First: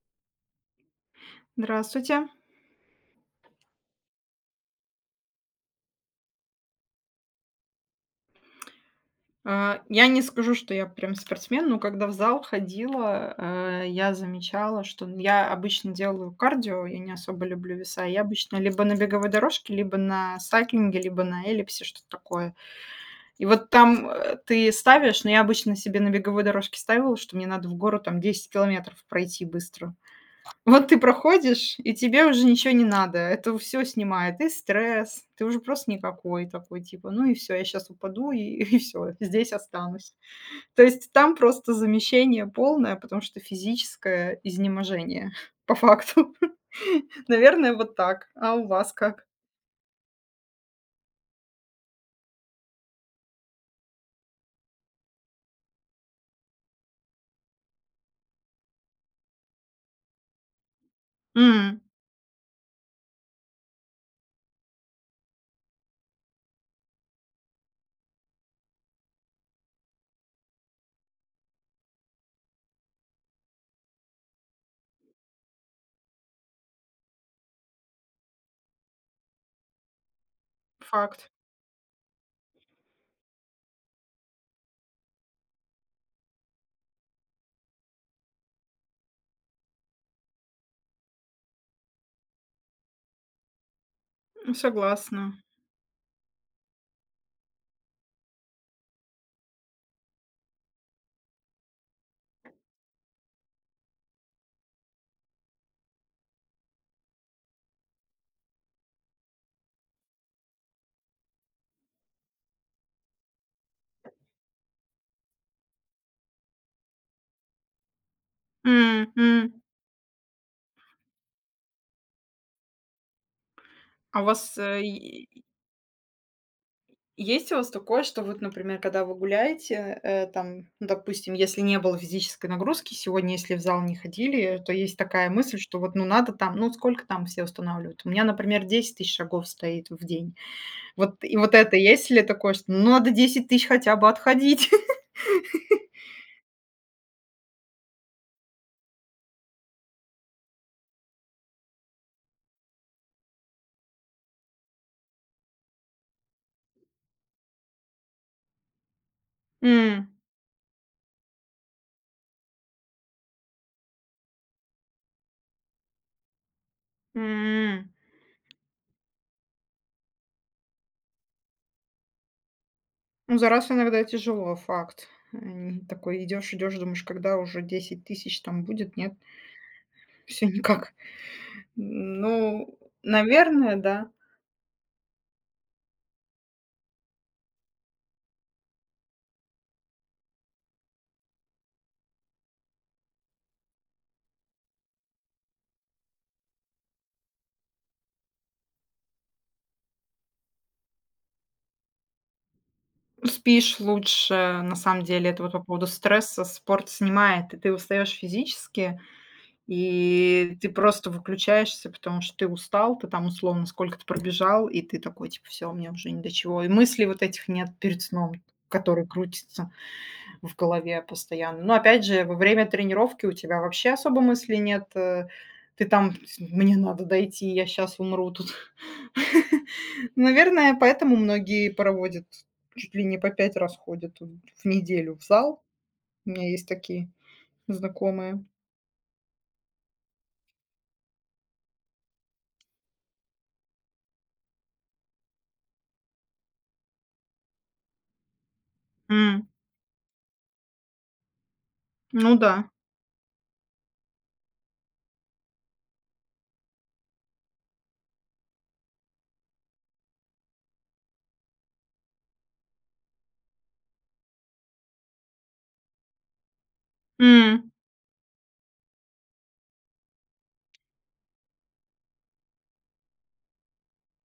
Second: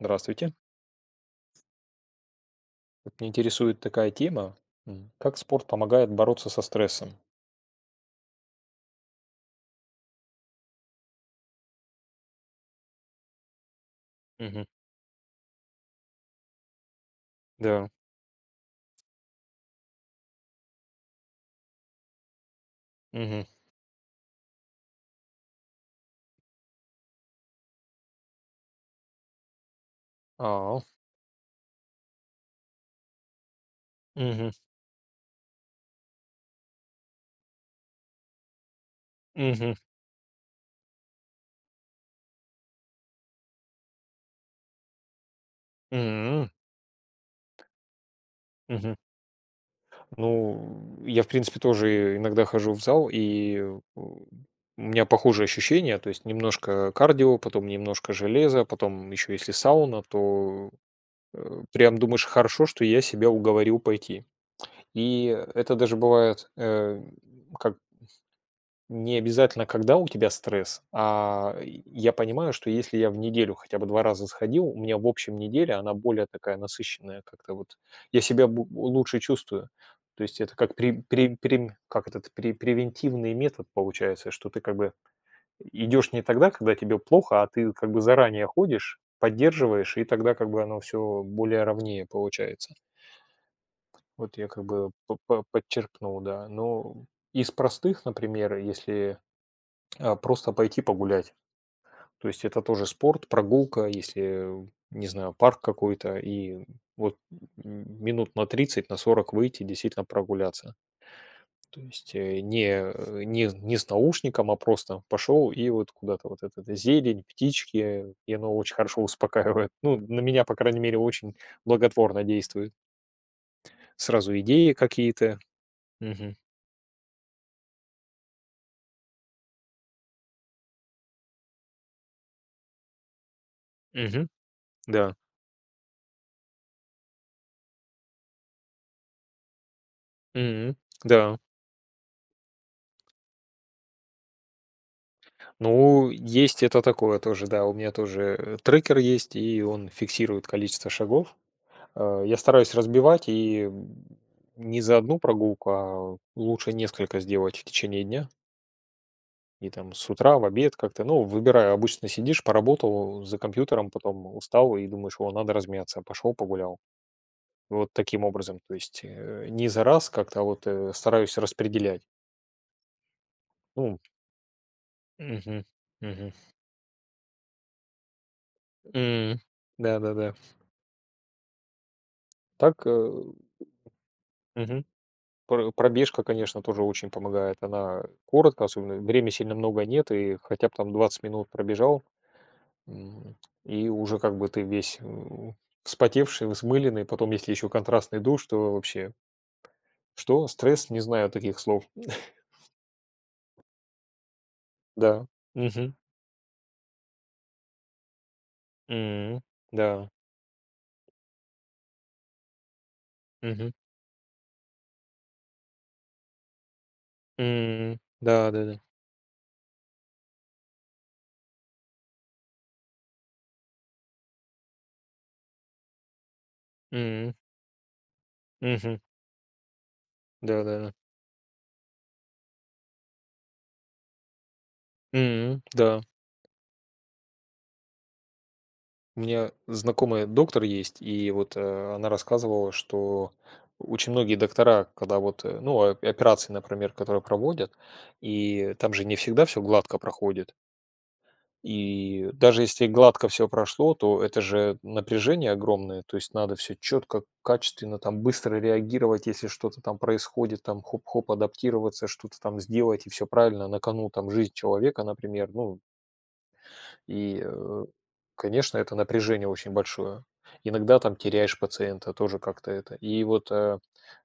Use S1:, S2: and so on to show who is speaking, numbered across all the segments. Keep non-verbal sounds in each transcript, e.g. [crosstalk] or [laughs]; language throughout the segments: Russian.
S1: Здравствуйте.
S2: Здравствуйте.
S1: Вот, меня интересует такая тема, как спорт помогает бороться со стрессом.
S2: А, я не скажу, что я прям спортсмен, но когда в зал ходила, я
S1: Мгм.
S2: замечала, что я обычно делаю кардио, я не особо люблю
S1: Да.
S2: веса. Я обычно либо на беговой дорожке, либо на сайклинге, либо на эллипсе, что-то такое.
S1: Мгм.
S2: И вот там, ты ставишь, но я обычно себе на беговой дорожке ставила, что мне надо в гору там 10 километров пройти быстро.
S1: А.
S2: Вот ты проходишь, и тебе уже ничего не надо. Это все снимает, и
S1: Мгм.
S2: стресс. Ты уже просто никакой такой, типа: "Ну и все, я сейчас упаду, и [laughs] и всё, здесь
S1: Мгм.
S2: останусь". То есть там просто замещение полное, потому что физическое изнеможение [laughs] по факту.
S1: М.
S2: [laughs] Наверное, вот так. А у вас
S1: Мгм.
S2: как?
S1: Ну, я, в принципе, тоже иногда хожу в зал, и у меня похожие ощущения, то есть немножко кардио, потом немножко железа, потом еще если сауна, то
S2: М,
S1: прям думаешь, хорошо, что я себя уговорил пойти. И это даже бывает, э, как не обязательно, когда у тебя стресс, а я понимаю, что если я в неделю хотя бы 2 раза сходил, у меня в общем неделя, она более такая насыщенная как-то вот. Я себя бу лучше чувствую. То есть это как пре
S2: факт.
S1: пре прем как этот пре превентивный метод получается, что ты как бы идешь не тогда, когда тебе плохо, а ты как бы заранее ходишь, поддерживаешь, и тогда как бы оно все более ровнее получается. Вот я как бы
S2: Согласна.
S1: по подчеркнул, да. Но из простых, например, если а, просто пойти погулять. То есть это тоже спорт, прогулка, если, не знаю, парк какой-то, и вот минут на 30 на 40 выйти, действительно прогуляться. То есть не с наушником, а просто пошел и вот куда-то вот этот зелень, птички, и оно очень хорошо [laughs]
S2: М, м.
S1: успокаивает. Ну, на меня, по крайней мере, очень благотворно действует.
S2: А у
S1: Сразу
S2: вас,
S1: идеи
S2: э,
S1: какие-то. Мгм.
S2: Есть у вас такое, что вот, например, когда вы гуляете, там, ну, допустим, если не было физической нагрузки сегодня, если в зал не
S1: Мгм.
S2: ходили, то есть
S1: Да.
S2: такая мысль, что вот, ну, надо там, ну, сколько там все устанавливают? У меня, например, 10 000 шагов стоит в день.
S1: Мгм.
S2: Вот, и
S1: Да.
S2: вот это, есть ли такое, что ну, надо 10 000 хотя бы отходить? [laughs]
S1: Ну, есть это такое тоже, да. У меня тоже трекер есть, и он фиксирует количество шагов. Я стараюсь разбивать не за одну прогулку, а лучше несколько сделать в течение дня. И там с
S2: М,
S1: утра, в обед как-то, ну, выбираю. Обычно сидишь, поработал за компьютером, потом устал и думаешь: "О, надо размяться". Пошел погулял. Вот
S2: м.
S1: таким образом. То есть, не за раз как-то, а вот, стараюсь распределять.
S2: Ну, за раз
S1: Ну,
S2: иногда тяжело, факт.
S1: мгм,
S2: Такой
S1: мгм.
S2: идешь, идешь, думаешь, когда уже 10 000 там будет, нет,
S1: М. Да-да-да.
S2: все никак. Ну,
S1: Так,
S2: наверное, да.
S1: мгм. Пр Пробежка, конечно, тоже очень помогает. Она коротко, особенно времени сильно много нет, и хотя бы там 20 минут пробежал, м, и уже как бы ты весь, вспотевший, взмыленный. Потом, если еще контрастный душ, то вообще что? Стресс? Не знаю таких слов.
S2: Спишь лучше, на самом
S1: Да.
S2: деле. Это вот по поводу
S1: Мгм.
S2: стресса. Спорт снимает, и ты устаешь физически,
S1: М. Да.
S2: и ты просто выключаешься, потому что ты устал, ты там условно
S1: Мгм.
S2: сколько-то пробежал, и ты такой, типа, всё, мне уже ни до чего. И мыслей вот этих нет
S1: М.
S2: перед сном,
S1: Да-да-да.
S2: которые крутятся в голове постоянно. Но опять же, во время тренировки у тебя вообще особо мыслей нет. Ты там, мне надо
S1: М.
S2: дойти, я сейчас умру тут.
S1: Мгм.
S2: [laughs] Наверное,
S1: Да-да-да.
S2: поэтому многие проводят, чуть ли не по 5 раз ходят в неделю в зал.
S1: М. Да.
S2: У меня есть такие знакомые.
S1: У меня знакомая доктор есть, и вот, она рассказывала, что очень многие доктора, когда вот, ну, операции, например, которые проводят, и там же не всегда
S2: М,
S1: все гладко проходит. И
S2: Ну да.
S1: даже если гладко все прошло, то это же напряжение огромное, то есть надо все четко, качественно, там быстро реагировать, если что-то там происходит, там хоп-хоп, адаптироваться, что-то там сделать, и все правильно, на кону там жизнь человека, например, ну, и,
S2: М.
S1: конечно, это напряжение очень большое. Иногда там теряешь пациента, тоже как-то это. И вот,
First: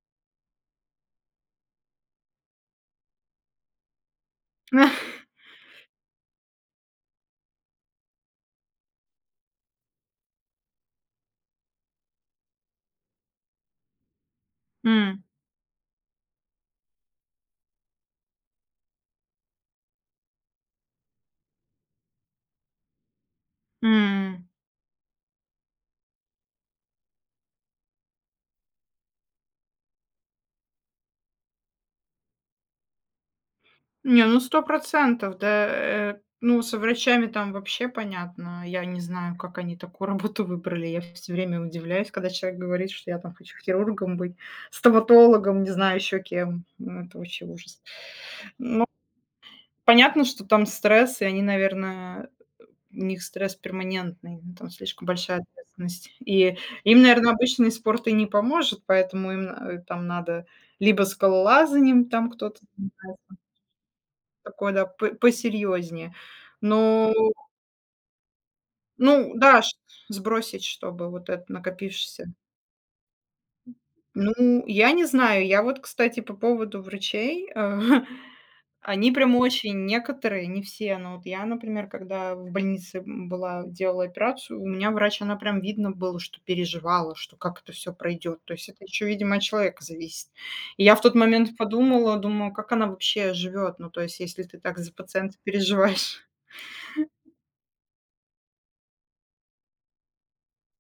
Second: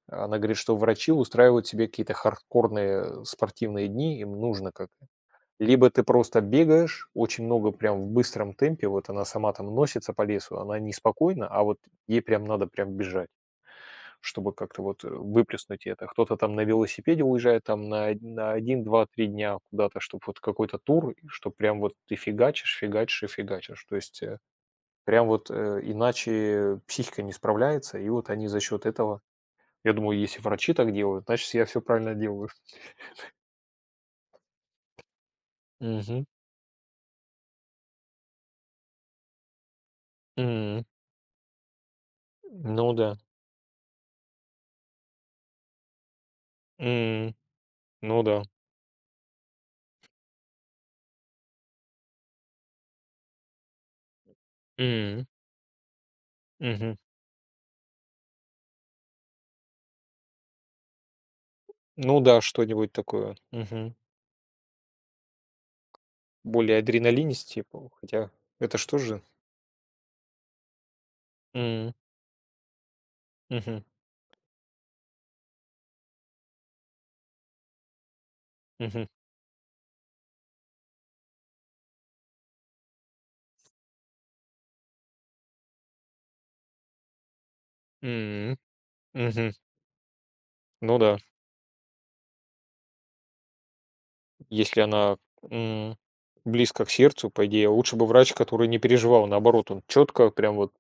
S1: она говорит, что врачи устраивают себе какие-то хардкорные спортивные дни, им нужно как-то.
S2: [laughs]
S1: Либо ты просто бегаешь очень много, прям в быстром темпе, вот она сама там носится по лесу, она неспокойна, а вот ей прям надо прям бежать, чтобы как-то вот
S2: М,
S1: выплеснуть это. Кто-то там на велосипеде уезжает там на один, два, три дня куда-то, чтобы вот какой-то тур, что прям вот ты фигачишь, фигачишь и фигачишь. То есть
S2: м.
S1: прям вот иначе психика не справляется, и вот они за счет этого, я думаю, если врачи так делают, значит, я все правильно делаю.
S2: Не, ну сто процентов, да.
S1: Мгм.
S2: Ну, со врачами там вообще понятно. Я не знаю, как они такую работу
S1: М.
S2: выбрали. Я все время удивляюсь, когда человек говорит,
S1: Ну
S2: что
S1: да.
S2: я там хочу хирургом быть, стоматологом, не знаю еще кем. Ну, это
S1: М.
S2: вообще ужас.
S1: Ну да.
S2: Ну, понятно, что там стресс, и они, наверное, у них стресс перманентный, ну, там слишком
S1: М.
S2: большая ответственность. И
S1: Мгм.
S2: им, наверное, обычный спорт и не поможет, поэтому им, там надо либо скалолазанием
S1: Ну
S2: там
S1: да,
S2: кто-то.
S1: что-нибудь такое. Мгм.
S2: Такое да, по посерьезнее.
S1: Более
S2: Но,
S1: адреналинистее, хотя это что же?
S2: ну да, ш сбросить, чтобы вот это
S1: М.
S2: накопившееся.
S1: Мгм.
S2: Ну, я не знаю. Я вот, кстати, по поводу врачей, [laughs]
S1: Мгм.
S2: они прям очень некоторые, не все, но вот я, например, когда в больнице, была, делала операцию, у меня врач, она прям видно было, что переживала, что как это все пройдет. То
S1: М,
S2: есть это еще, видимо, от
S1: мгм.
S2: человека зависит. И я
S1: Ну
S2: в тот
S1: да,
S2: момент подумала, думаю, как она вообще живет. Ну, то есть, если ты так
S1: если
S2: за
S1: она,
S2: пациента
S1: м,
S2: переживаешь.
S1: близко к сердцу, по идее, лучше бы врач, который не переживал. Наоборот, он четко, прям вот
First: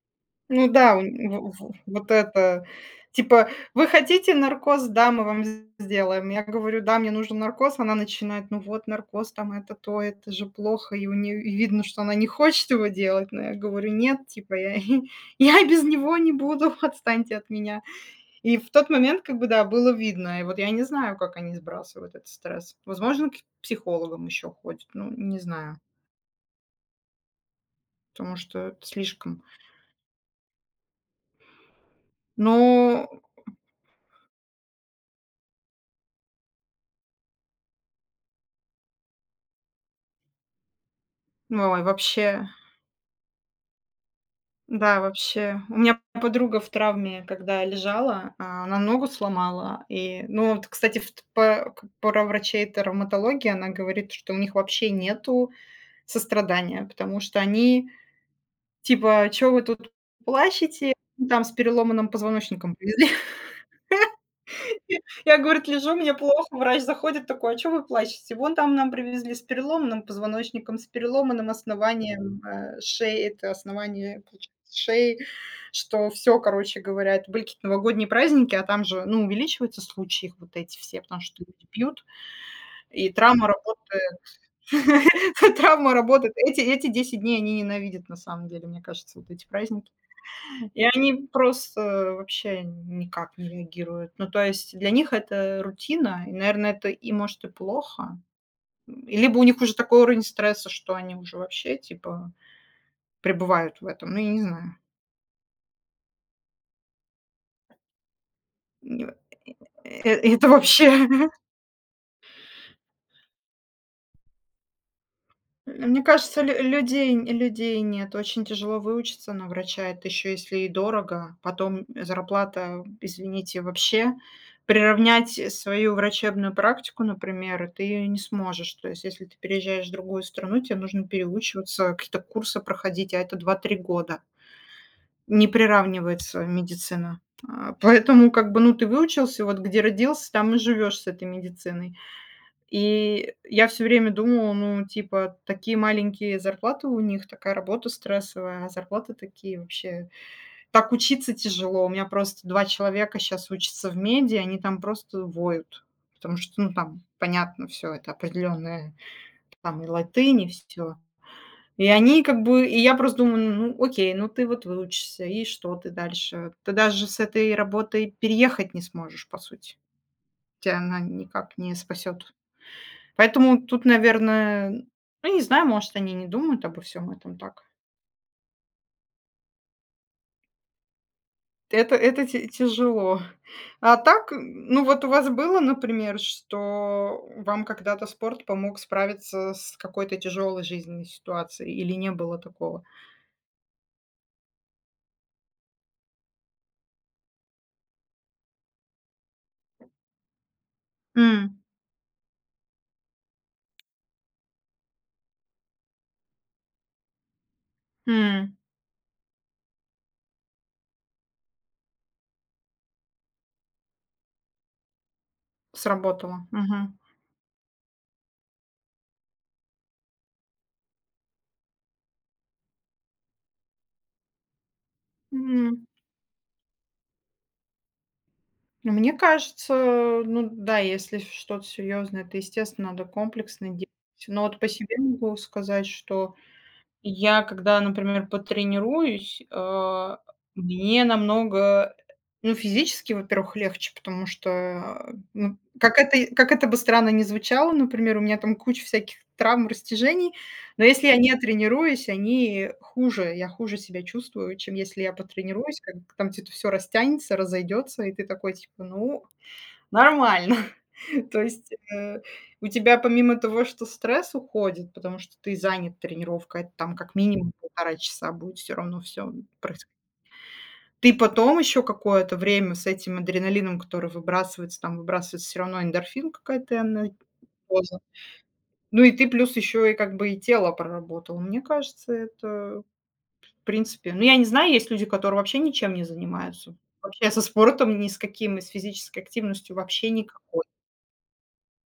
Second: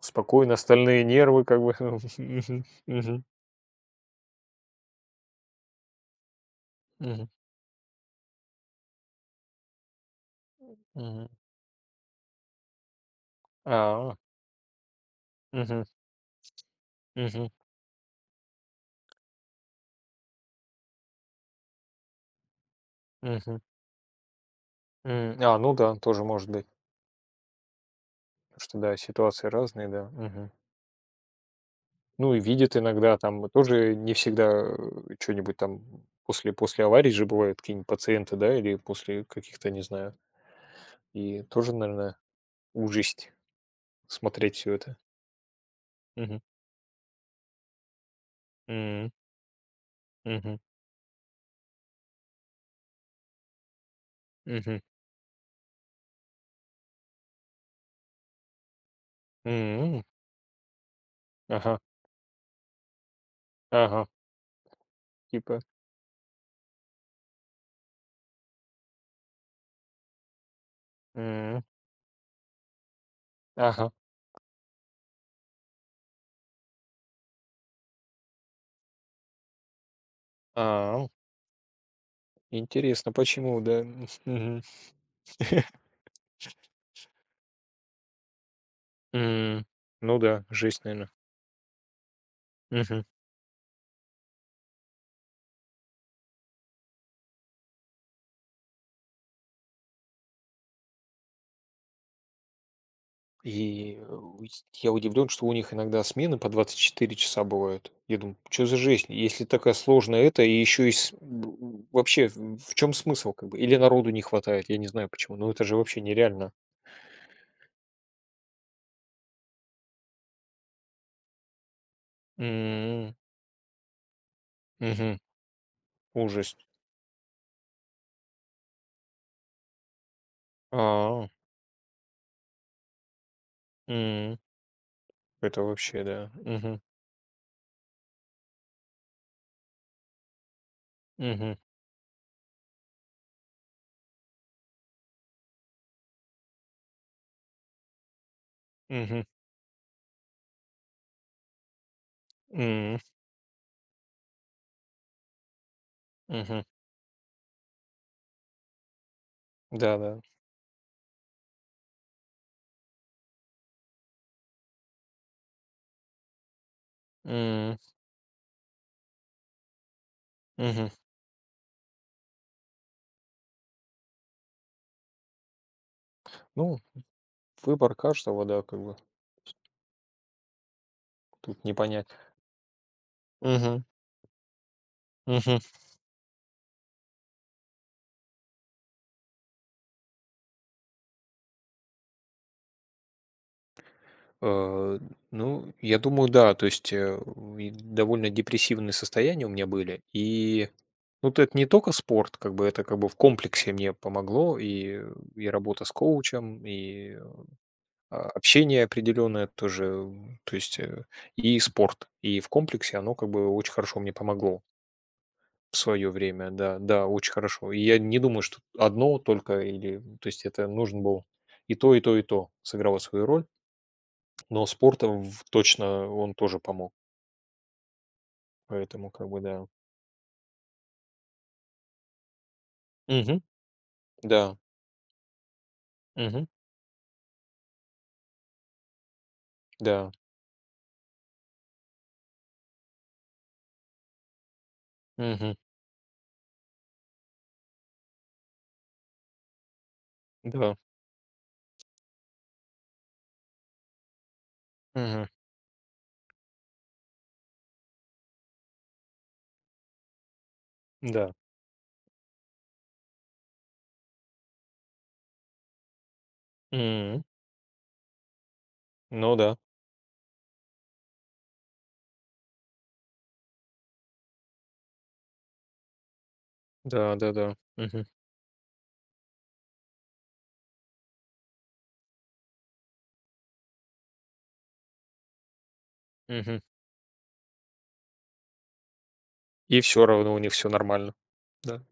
S1: спокойно,
S2: Ну да, у
S1: остальные
S2: нь
S1: нервы, как
S2: в
S1: бы. [laughs]
S2: вот это,
S1: Мгм, мгм,
S2: типа: "Вы хотите наркоз? Да, мы вам сделаем". Я говорю: "Да, мне
S1: мгм,
S2: нужен наркоз". Она начинает: "Ну вот наркоз, там это, то, это же плохо". И у
S1: мгм.
S2: нее видно, что она не хочет его делать, но я говорю:
S1: А,
S2: "Нет, типа, я [laughs] я без
S1: мгм,
S2: него не буду, [laughs] отстаньте от
S1: мгм,
S2: меня". И в тот момент, как бы, да, было видно. И вот я не знаю, как они сбрасывают этот стресс. Возможно, к
S1: мгм,
S2: психологам еще ходят, ну,
S1: м.
S2: не
S1: А, ну
S2: знаю,
S1: да, тоже может быть.
S2: потому что
S1: Потому что,
S2: это
S1: да,
S2: слишком.
S1: ситуации разные, да. Мгм. Ну и видит
S2: Ну,
S1: иногда там, вот тоже не всегда, что нибудь там после аварий же бывают какие-нибудь пациенты, да, или после каких-то, не знаю. И тоже,
S2: ой,
S1: наверное.
S2: вообще.
S1: Ужесть смотреть все это.
S2: Да, вообще. У меня
S1: Мгм.
S2: подруга в травме, когда лежала, а, она ногу
S1: М,
S2: сломала. И, ну,
S1: мгм,
S2: вот, кстати, в т- по- к- про врачей травматологии она говорит, что у них
S1: мгм,
S2: вообще нету сострадания, потому что они типа, что вы тут
S1: м.
S2: плачете? Ну, там с
S1: Ага,
S2: переломанным позвоночником [laughs] привезли.
S1: ага.
S2: Я,
S1: Типа,
S2: говорит, лежу, мне плохо, врач заходит такой: "А чё вы плачете?" "Вон там нам привезли с переломанным позвоночником, с переломанным
S1: м,
S2: основанием, шеи". Это
S1: ага,
S2: основание, получается, шеи, что все, короче говоря, это были какие-то новогодние праздники, а там же, ну, увеличиваются случаи их вот эти все,
S1: а.
S2: потому что люди пьют, и
S1: Интересно,
S2: травма
S1: почему, да?
S2: работает.
S1: Мгм.
S2: [laughs]
S1: [laughs]
S2: Травма работает. Эти 10 дней они ненавидят, на самом деле, мне кажется, вот эти
S1: М,
S2: праздники.
S1: ну да, жесть,
S2: И
S1: наверное.
S2: они просто вообще никак не реагируют. Ну, то есть для них это рутина, и, наверное, это и, может, и плохо. И либо у них уже такой уровень стресса, что они уже вообще, типа, пребывают в
S1: И,
S2: этом.
S1: э,
S2: Ну, я не
S1: усь
S2: знаю.
S1: я удивлен, что у них иногда смены по 24 часа бывают. Я думаю: "Что за жизнь?
S2: Н
S1: Если такая
S2: э
S1: сложная это,
S2: Это
S1: и еще и
S2: вообще.
S1: с б вообще в чём смысл, как бы?" Или народу не хватает, я не знаю почему, но это же
S2: Мне
S1: вообще
S2: кажется,
S1: нереально.
S2: людей нет. Очень тяжело выучиться на врача. Это еще если и дорого. Потом зарплата,
S1: М,
S2: извините, вообще.
S1: мгм.
S2: Приравнять свою врачебную
S1: Ужас.
S2: практику, например, ты не сможешь. То есть если ты переезжаешь в другую страну, тебе нужно
S1: А,
S2: переучиваться, какие-то курсы проходить, а это 2-3 года.
S1: м.
S2: Не
S1: Это вообще, да.
S2: приравнивается
S1: Мгм.
S2: медицина. Поэтому как бы, ну, ты выучился, вот где родился, там и живешь с этой
S1: Мгм.
S2: медициной. И я все время думала, ну, типа, такие маленькие зарплаты у них, такая работа стрессовая, а зарплаты
S1: Мгм.
S2: такие вообще. Так учиться тяжело. У меня просто два
S1: М.
S2: человека сейчас учатся в меди, они там просто воют. Потому
S1: Мгм.
S2: что, ну, там понятно все это определенное, там и
S1: Да-да.
S2: латынь, и всё. И они как бы и я просто думаю: "Ну, окей, ну ты вот выучишься, и что ты дальше? Ты даже с этой
S1: М.
S2: работой переехать не сможешь, по сути. Тебя
S1: Мгм.
S2: она никак не спасет. Поэтому тут, наверное, ну, не знаю, может, они не думают
S1: Ну,
S2: обо всём этом так".
S1: выбор каждого, да, как бы тут не понять.
S2: Это ти тяжело.
S1: Мгм.
S2: А так, ну, вот у вас
S1: Мгм.
S2: было, например, что вам когда-то спорт помог справиться с какой-то тяжелой жизненной ситуацией или не было такого?
S1: Э, ну, я думаю, да, то есть, и довольно депрессивные состояния у меня были. И, ну, т это
S2: М,
S1: не только спорт, как бы это как бы в комплексе мне помогло, и работа с коучем, и а,
S2: м,
S1: общение определенное тоже, то есть, и спорт. И в комплексе оно как бы очень хорошо мне помогло в свое
S2: Сработало.
S1: время. Да,
S2: Мгм.
S1: да, очень хорошо. И я не думаю, что одно только или, то есть это нужен был и то, и то, и то сыграло свою роль. Но спорт в
S2: М.
S1: точно он тоже помог.
S2: Ну,
S1: Поэтому
S2: мне
S1: как бы да.
S2: кажется, ну да, если что-то серьезное, это, естественно, надо
S1: Мгм.
S2: комплексно делать. Но
S1: Да.
S2: вот по себе могу сказать, что
S1: Мгм.
S2: я когда, например, потренируюсь,
S1: Да.
S2: мне намного, ну, физически, во-первых, легче, потому что,
S1: Мгм.
S2: ну, как это бы странно ни звучало, например, у меня там куча всяких травм, растяжений,
S1: Да.
S2: но если я не тренируюсь, они хуже, я хуже себя чувствую, чем если я
S1: Мгм.
S2: потренируюсь, как там где-то все растянется, разойдется, и ты такой типа: "Ну, нормально. [laughs]
S1: Да.
S2: То есть, у тебя помимо того, что стресс уходит, потому что ты занят тренировкой, это там как
S1: М.
S2: минимум полтора часа будет все равно все
S1: Ну да.
S2: происходить. Ты потом еще какое-то время с этим адреналином, который выбрасывается, там выбрасывается все равно эндорфин, какая-то она
S1: Да-да-да.
S2: доза.
S1: Мгм.
S2: Ну и ты плюс еще и как бы и тело проработал. Мне кажется, это в принципе, ну, я не знаю, есть люди, которые вообще ничем не
S1: Мгм.
S2: занимаются. Вообще со спортом ни с каким и с физической активностью
S1: И все
S2: вообще
S1: равно у них
S2: никакой.
S1: все нормально. Да.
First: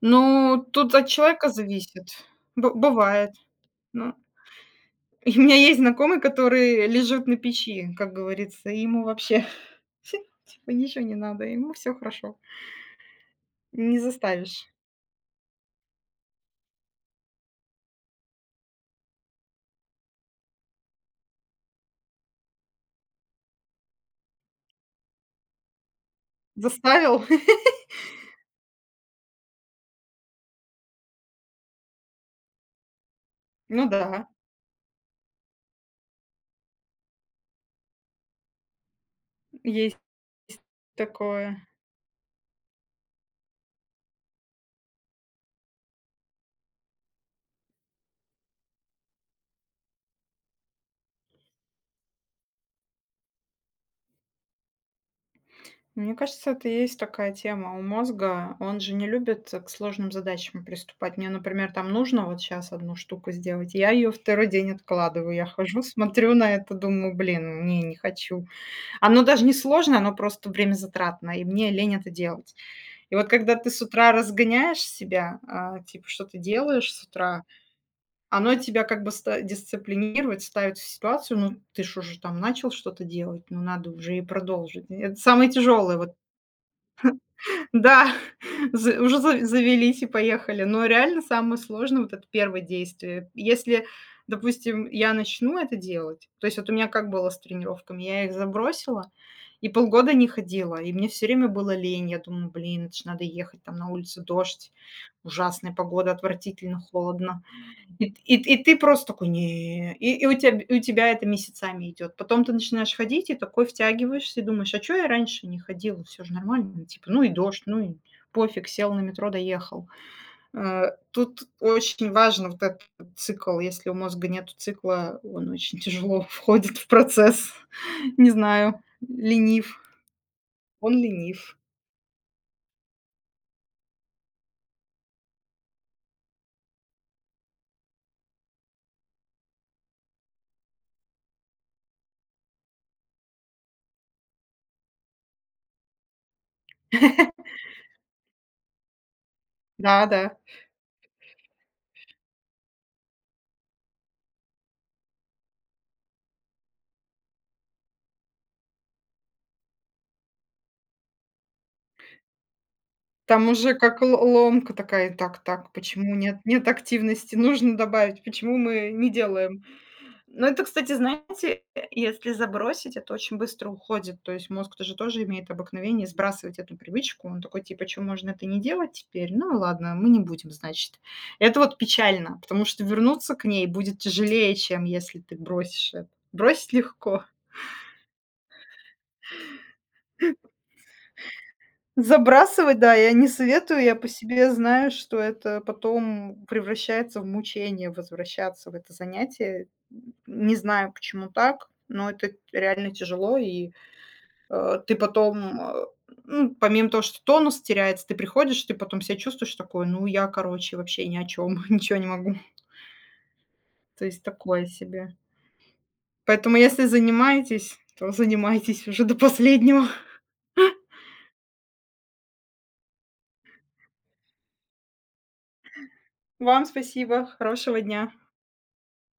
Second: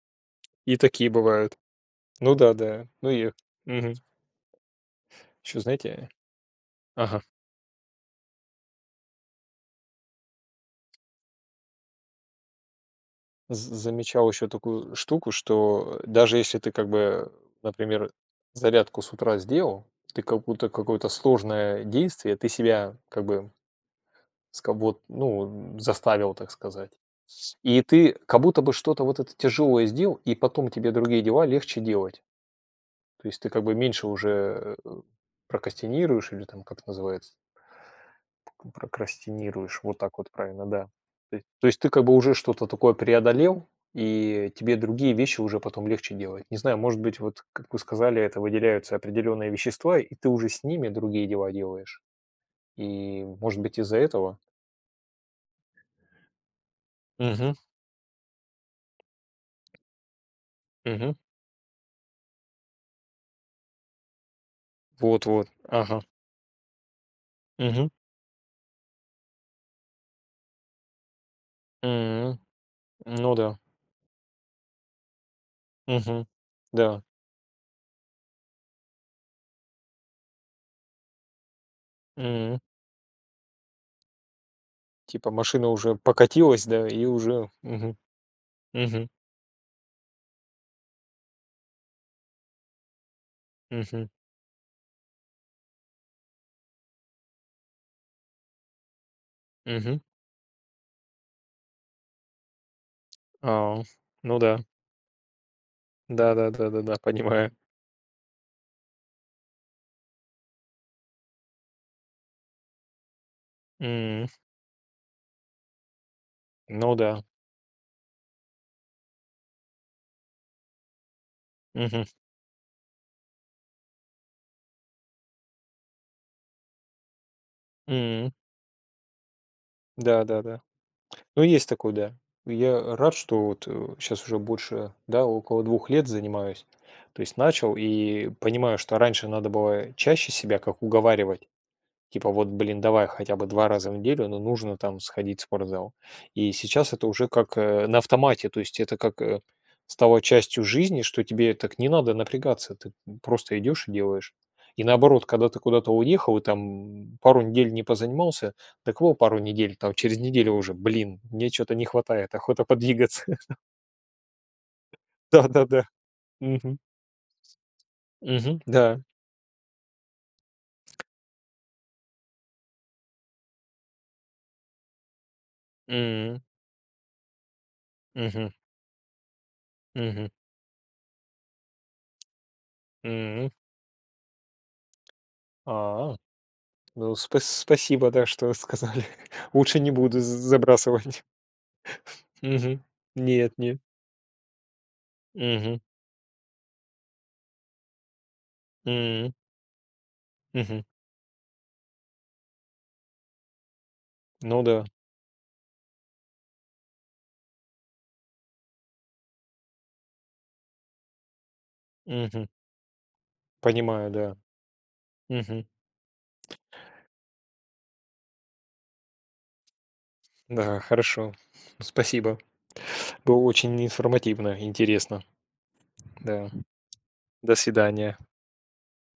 S2: Ну,
S1: И
S2: тут от
S1: такие
S2: человека
S1: бывают.
S2: зависит.
S1: Ну да,
S2: Бы
S1: да. Ну
S2: Бывает.
S1: и мгм.
S2: Ну, [laughs] и у меня
S1: Еще,
S2: есть
S1: знаете,
S2: знакомый, который
S1: ага,
S2: лежит на печи, как говорится, и ему вообще [laughs] типа ничего не надо, ему все хорошо.
S1: з
S2: Не
S1: замечал еще
S2: заставишь.
S1: такую штуку, что даже если ты как бы, например, зарядку с утра сделал, ты как будто какое-то сложное действие, ты себя как бы ска вот, ну, заставил, так сказать.
S2: Заставил? [laughs]
S1: И ты как будто бы что-то вот это тяжелое сделал, и потом тебе другие дела легче делать. То есть ты как бы
S2: Ну
S1: меньше
S2: да,
S1: уже, прокрастинируешь или там как это называется. Прокрастинируешь, вот
S2: есть
S1: так вот правильно, да. То есть
S2: такое.
S1: то есть ты как бы уже что-то такое преодолел, и тебе другие вещи уже потом легче делать. Не знаю, может быть, вот, как вы сказали, это выделяются определенные вещества, и ты уже с ними другие дела делаешь. И, может быть, из-за этого?
S2: Мне кажется, это и есть такая
S1: Мгм,
S2: тема у мозга. Он же не любит к сложным задачам
S1: мгм.
S2: приступать. Мне, например, там нужно вот сейчас одну штуку сделать, я ее второй день
S1: Вот,
S2: откладываю. Я
S1: вот.
S2: хожу, [laughs]
S1: Ага.
S2: смотрю на это, думаю: "Блин, не,
S1: Мгм.
S2: не хочу". Оно даже не сложно, оно просто времязатратно, и мне лень это
S1: М.
S2: делать. И вот
S1: Ну
S2: когда
S1: да.
S2: ты с утра разгоняешь себя, а, типа, что
S1: Мгм.
S2: ты делаешь с
S1: Да.
S2: утра, оно тебя как бы ста дисциплинирует, ставит в ситуацию: "Ну, ты ж уже там
S1: М.
S2: начал что-то делать, ну, надо уже и продолжить". Это
S1: Типа
S2: самое
S1: машина
S2: тяжелое
S1: уже
S2: вот.
S1: покатилась, да, и уже мгм,
S2: Да, [laughs] з
S1: мгм,
S2: уже за завелись и поехали. Но реально самое сложное — вот это первое действие. Если,
S1: мгм,
S2: допустим, я начну это делать, то есть вот у меня как было с тренировками, я их забросила и
S1: мгм.
S2: полгода не ходила, и мне все время было лень. Я думаю: "Блин, это ж надо ехать, там
S1: А,
S2: на улице
S1: ну да.
S2: дождь, ужасная погода, отвратительно
S1: Да-да-да-да-да,
S2: холодно".
S1: понимаю.
S2: И ты просто такой: "Не". И у тебя это месяцами идет. Потом ты начинаешь ходить и такой
S1: М,
S2: втягиваешься и думаешь: "А чё я раньше не ходил? Всё же нормально". Ну,
S1: ну
S2: типа, ну
S1: да.
S2: и дождь, ну и пофиг, сел на метро, доехал. Тут
S1: Мгм.
S2: очень важно вот этот цикл. Если у мозга нету цикла, он очень тяжело [laughs] входит в процесс. [laughs] Не
S1: М,
S2: знаю, ленив.
S1: да-да-да.
S2: Он
S1: Ну,
S2: ленив.
S1: есть такой, да. Я рад, что вот, сейчас уже больше, да, около 2 лет занимаюсь. То есть начал и понимаю, что раньше надо было чаще себя как уговаривать. Типа вот, блин, давай хотя бы 2 раза в неделю, но нужно там сходить в спортзал. И сейчас это уже
S2: [laughs]
S1: как, на автомате, то есть это как,
S2: Да,
S1: стало
S2: да.
S1: частью жизни, что тебе так не надо напрягаться, ты просто идешь и делаешь. И наоборот, когда ты куда-то уехал и там пару недель не позанимался, так вот пару недель, там через неделю уже: "Блин, мне что то не хватает, охота подвигаться".
S2: Там
S1: [laughs]
S2: уже как л ломка такая: "Так, так,
S1: Да-да-да.
S2: почему нет
S1: Мгм.
S2: активности? Нужно добавить. Почему
S1: Мгм.
S2: мы
S1: Да.
S2: не делаем?" Но это, кстати, знаете, если забросить, это очень быстро уходит. То есть мозг тоже имеет обыкновение
S1: М.
S2: сбрасывать эту привычку. Он такой типа: "Чё, можно это
S1: Мгм.
S2: не делать теперь? Ну ладно, мы не
S1: Мгм.
S2: будем, значит". Это вот печально, потому что вернуться к
S1: М.
S2: ней будет тяжелее, чем если ты бросишь это.
S1: А.
S2: Бросить
S1: Ну,
S2: легко.
S1: спасибо, да, что сказали. [laughs] Лучше не буду з забрасывать.
S2: Забрасывать,
S1: Мгм.
S2: да, я не
S1: Нет, нет.
S2: советую. Я по себе знаю, что это
S1: Мгм.
S2: потом превращается в мучение возвращаться в это
S1: М.
S2: занятие. М, не
S1: Мгм.
S2: знаю, почему так, но это реально тяжело. И,
S1: Ну да.
S2: ты потом, ну, помимо того, что тонус теряется, ты приходишь, ты потом себя чувствуешь такой: "Ну, я, короче, вообще ни о чем, [laughs] ничего не могу".
S1: Мгм.
S2: То
S1: Понимаю,
S2: есть
S1: да.
S2: такое себе.
S1: Мгм.
S2: Поэтому, если занимаетесь, то занимайтесь уже до последнего.
S1: Да, хорошо. Спасибо. Было очень информативно, интересно. Да.
S2: Вам спасибо,
S1: До
S2: хорошего дня.
S1: свидания.